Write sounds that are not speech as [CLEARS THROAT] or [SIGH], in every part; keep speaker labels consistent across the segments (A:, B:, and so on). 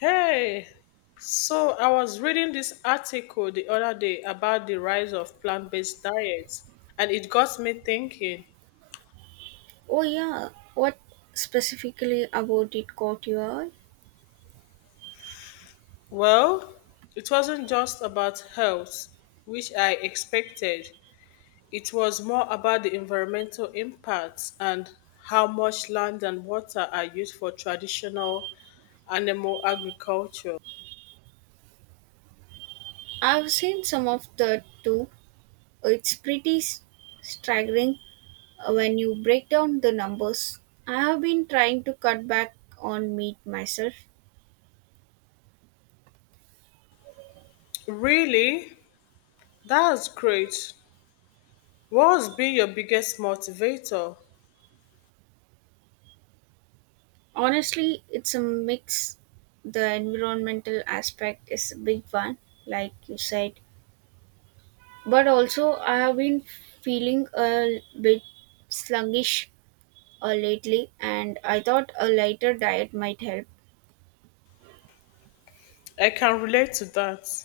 A: Hey, so I was reading this article the other day about the rise of plant based diets, and it got me thinking.
B: Oh, yeah. What specifically about it caught your eye?
A: Well, it wasn't just about health, which I expected, it was more about the environmental impacts and how much land and water are used for traditional animal agriculture.
B: I've seen some of that too. It's pretty staggering when you break down the numbers. I have been trying to cut back on meat myself.
A: Really? That's great. What has been your biggest motivator?
B: Honestly, it's a mix. The environmental aspect is a big one, like you said, but also I have been feeling a bit sluggish lately, and I thought a lighter diet might help.
A: I can relate to that.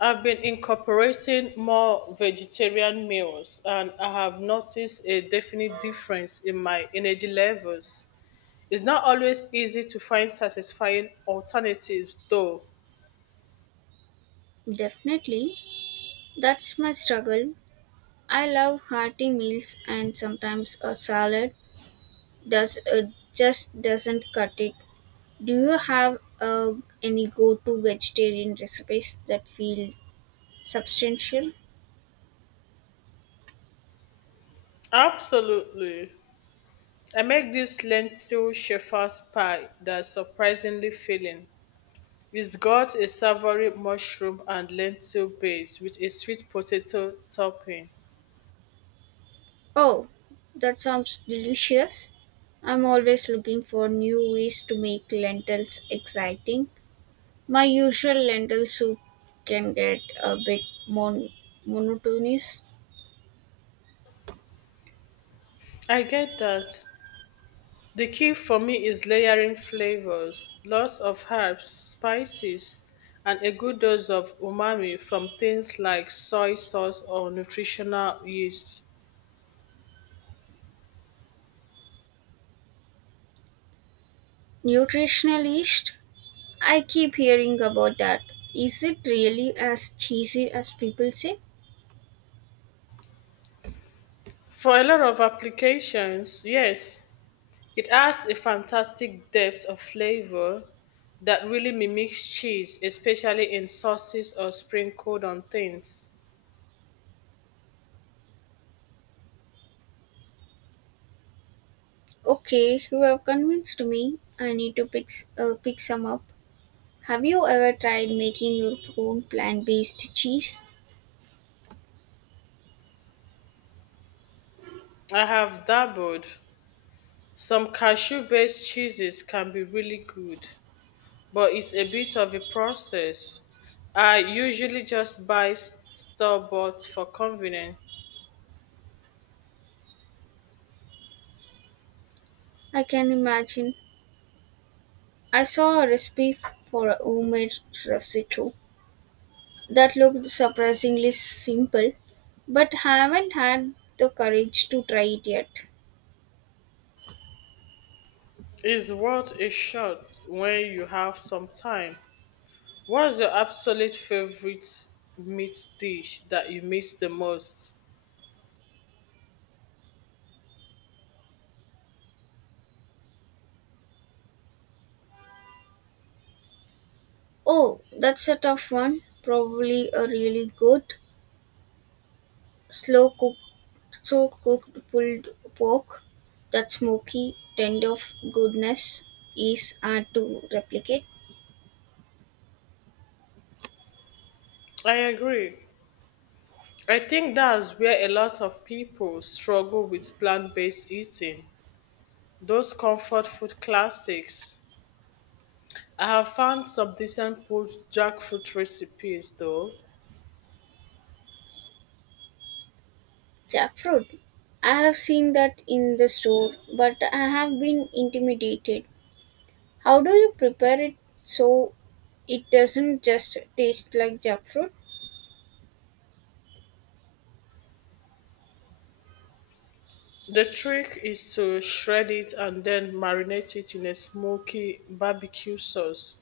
A: I've been incorporating more vegetarian meals and I have noticed a definite difference in my energy levels. It's not always easy to find satisfying alternatives though.
B: Definitely. That's my struggle. I love hearty meals and sometimes a salad does just doesn't cut it. Do you have any go-to vegetarian recipes that feel substantial?
A: Absolutely. I make this lentil shepherd's pie that's surprisingly filling. It's got a savory mushroom and lentil base with a sweet potato topping.
B: Oh, that sounds delicious. I'm always looking for new ways to make lentils exciting. My usual lentil soup can get a bit mon- monotonous.
A: I get that. The key for me is layering flavors, lots of herbs, spices, and a good dose of umami from things like soy sauce or nutritional yeast.
B: Nutritional yeast? I keep hearing about that. Is it really as cheesy as people say?
A: For a lot of applications, yes, it adds a fantastic depth of flavor that really mimics cheese, especially in sauces or sprinkled on things.
B: Okay, you have convinced me. I need to pick some up. Have you ever tried making your own plant-based cheese?
A: I have dabbled. Some cashew based cheeses can be really good, but it's a bit of a process. I usually just buy store bought for convenience.
B: I can imagine. I saw a for a homemade risotto that looked surprisingly simple, but haven't had the courage to try it yet.
A: It's worth a shot when you have some time. What's your absolute favorite meat dish that you miss the most?
B: Oh, that's a tough one. Probably a really good slow cooked pulled pork, that smoky, tender of goodness is hard to replicate.
A: I agree. I think that's where a lot of people struggle with plant based eating. Those comfort food classics. I have found some decent pulled jackfruit recipes though.
B: Jackfruit. I have seen that in the store, but I have been intimidated. How do you prepare it so it doesn't just taste like jackfruit?
A: The trick is to shred it and then marinate it in a smoky barbecue sauce.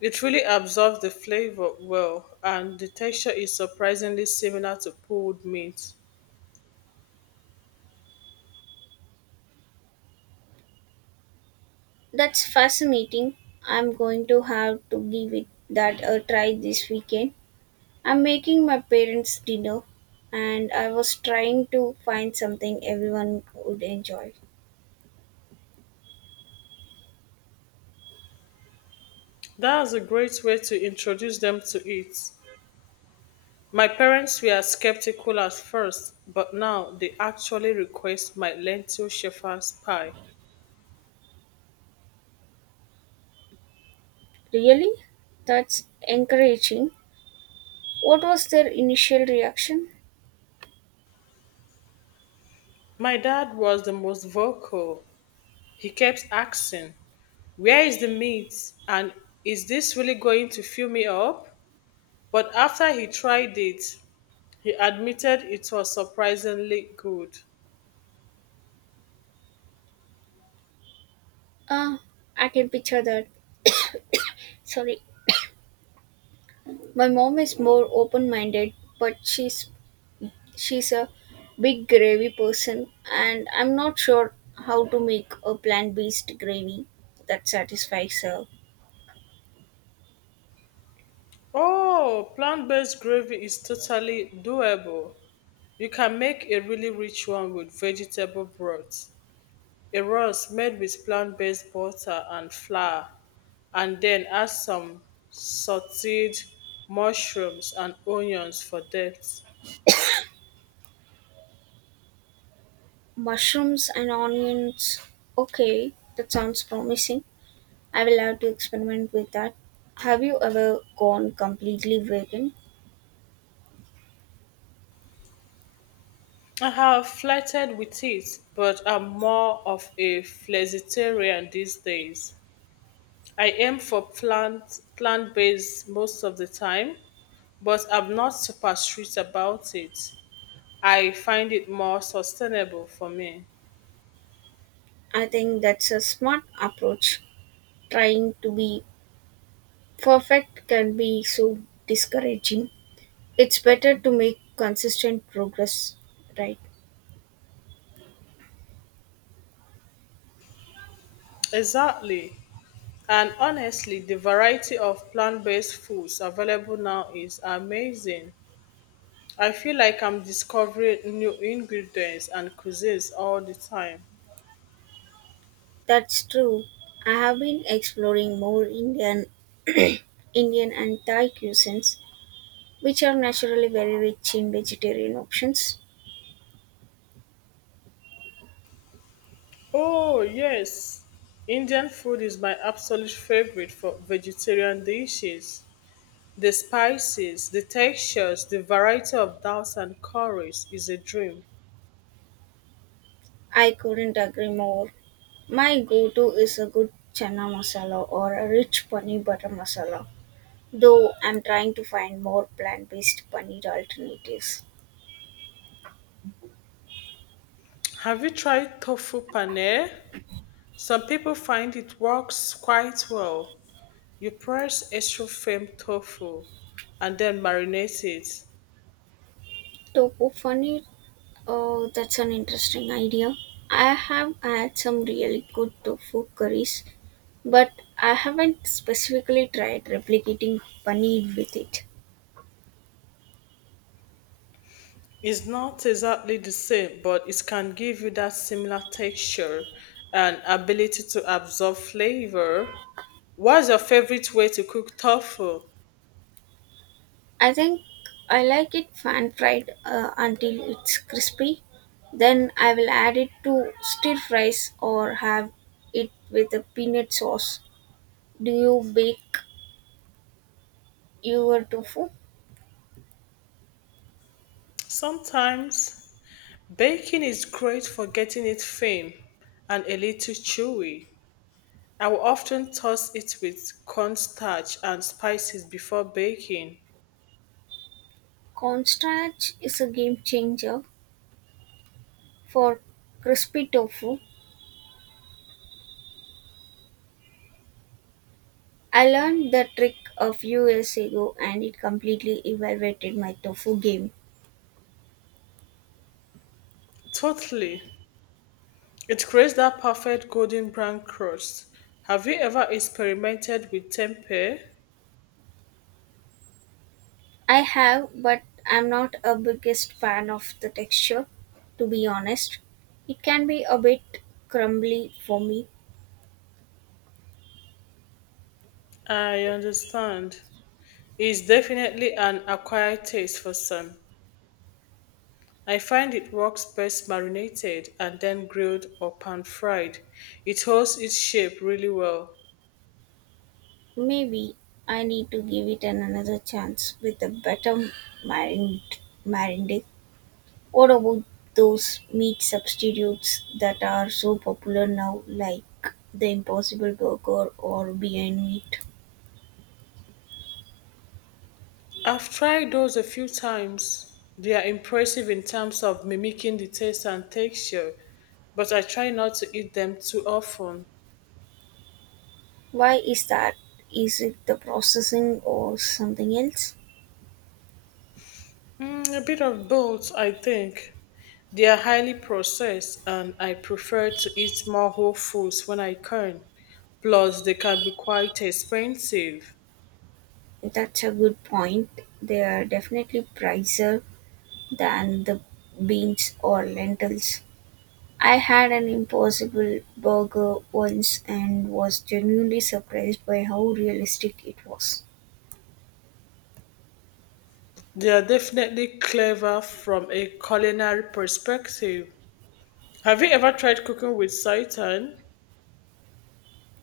A: It really absorbs the flavor well, and the texture is surprisingly similar to pulled meat.
B: That's fascinating. I'm going to have to give it that a try this weekend. I'm making my parents' dinner and I was trying to find something everyone would enjoy.
A: That's a great way to introduce them to it. My parents were skeptical at first, but now they actually request my lentil shepherd's pie.
B: Really? That's encouraging. What was their initial reaction?
A: My dad was the most vocal. He kept asking, where is the meat? And is this really going to fill me up? But after he tried it, he admitted it was surprisingly good.
B: Ah, I can picture that. Sorry. My mom is more open-minded, but she's a big gravy person and I'm not sure how to make a plant-based gravy that satisfies her.
A: Oh, plant based gravy is totally doable. You can make a really rich one with vegetable broth, a roast made with plant based butter and flour, and then add some sauteed mushrooms and onions for depth.
B: Mushrooms and onions. Okay, that sounds promising. I will have to experiment with that. Have you ever gone completely vegan?
A: I have flirted with it, but I'm more of a flexitarian these days. I aim for plant based most of the time, but I'm not super strict about it. I find it more sustainable for me.
B: I think that's a smart approach. Trying to be perfect can be so discouraging. It's better to make consistent progress, right?
A: Exactly. And honestly, the variety of plant based foods available now is amazing. I feel like I'm discovering new ingredients and cuisines all the time.
B: That's true. I have been exploring more Indian [CLEARS THROAT] Indian and Thai cuisines, which are naturally very rich in vegetarian options.
A: Oh, yes. Indian food is my absolute favorite for vegetarian dishes. The spices, the textures, the variety of doubts and curries is a dream.
B: I couldn't agree more. My go to is a good chana masala or a rich paneer butter masala. Though I'm trying to find more plant-based paneer alternatives.
A: Have you tried tofu paneer? Some people find it works quite well. You press extra firm tofu and then marinate it.
B: Tofu paneer, that's an interesting idea. I have had some really good tofu curries, but I haven't specifically tried replicating paneer with it.
A: It's not exactly the same, but it can give you that similar texture and ability to absorb flavor. What's your favorite way to cook tofu?
B: I think I like it pan-fried until it's crispy. Then I will add it to stir fries or have it with a peanut sauce. Do you bake your tofu?
A: Sometimes baking is great for getting it thin and a little chewy. I will often toss it with cornstarch and spices before baking.
B: Cornstarch is a game changer for crispy tofu. I learned the trick a few years ago and it completely evaluated my tofu game.
A: Totally. It creates that perfect golden brown crust. Have you ever experimented with tempeh?
B: I have, but I'm not a biggest fan of the texture, to be honest. It can be a bit crumbly for me.
A: I understand. It's definitely an acquired taste for some. I find it works best marinated and then grilled or pan fried. It holds its shape really well.
B: Maybe I need to give it an another chance with a better marin- marinade. What about those meat substitutes that are so popular now, like the Impossible Burger or Beyond Meat?
A: I've tried those a few times. They are impressive in terms of mimicking the taste and texture, but I try not to eat them too often.
B: Why is that? Is it the processing or something else?
A: Mm, a bit of both, I think. They are highly processed, and I prefer to eat more whole foods when I can. Plus, they can be quite expensive.
B: That's a good point. They are definitely pricier than the beans or lentils. I had an Impossible Burger once and was genuinely surprised by how realistic it was.
A: They are definitely clever from a culinary perspective. Have you ever tried cooking with seitan?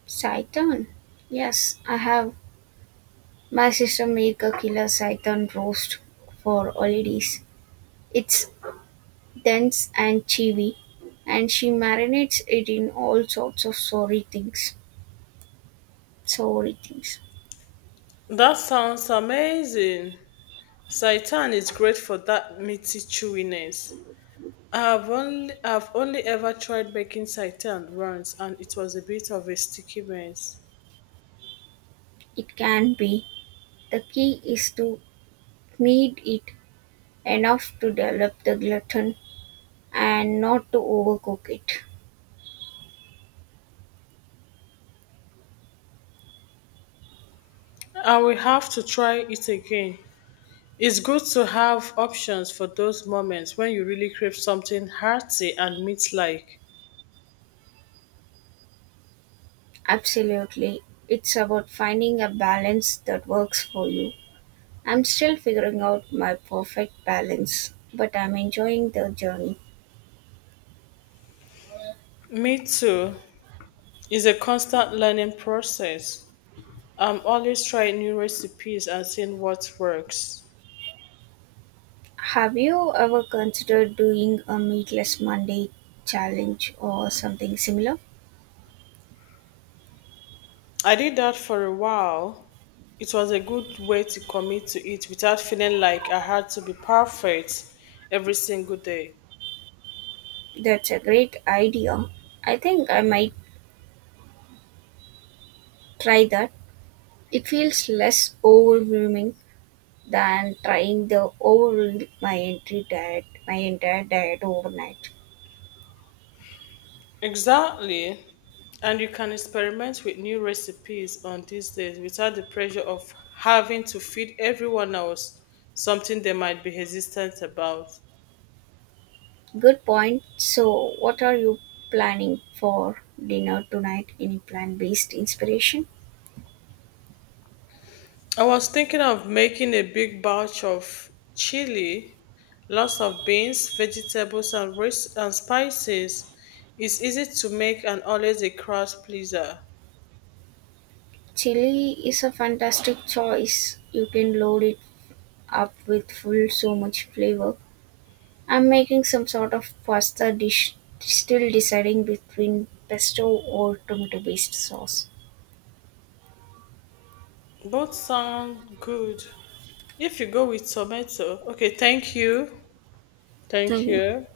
B: Saitan. Yes, I have. My sister make a killer python roast for holidays. It's dense and chewy, and she marinates it in all sorts of sorry things. Sorry things.
A: That sounds amazing. Seitan is great for that meaty chewiness. I've only ever tried making seitan once and it was a bit of a sticky mess.
B: It can be. The key is to knead it enough to develop the gluten and not to overcook it.
A: I will have to try it again. It's good to have options for those moments when you really crave something hearty and meat-like.
B: Absolutely. It's about finding a balance that works for you. I'm still figuring out my perfect balance, but I'm enjoying the journey.
A: Me too is a constant learning process. I'm always trying new recipes and seeing what works.
B: Have you ever considered doing a Meatless Monday challenge or something similar?
A: I did that for a while. It was a good way to commit to it without feeling like I had to be perfect every single day.
B: That's a great idea. I think I might try that. It feels less overwhelming than trying the overall my entry diet my entire diet overnight.
A: Exactly. And you can experiment with new recipes on these days without the pressure of having to feed everyone else something they might be hesitant about.
B: Good point. So what are you planning for dinner tonight? Any plant based inspiration?
A: I was thinking of making a big batch of chili, lots of beans, vegetables, and, and spices. It's easy to make and always a crowd pleaser.
B: Chili is a fantastic choice. You can load it up with full so much flavor. I'm making some sort of pasta dish, still deciding between pesto or tomato based sauce.
A: Both sound good. If you go with tomato, okay, thank you. Thank
B: Thank you.
A: you.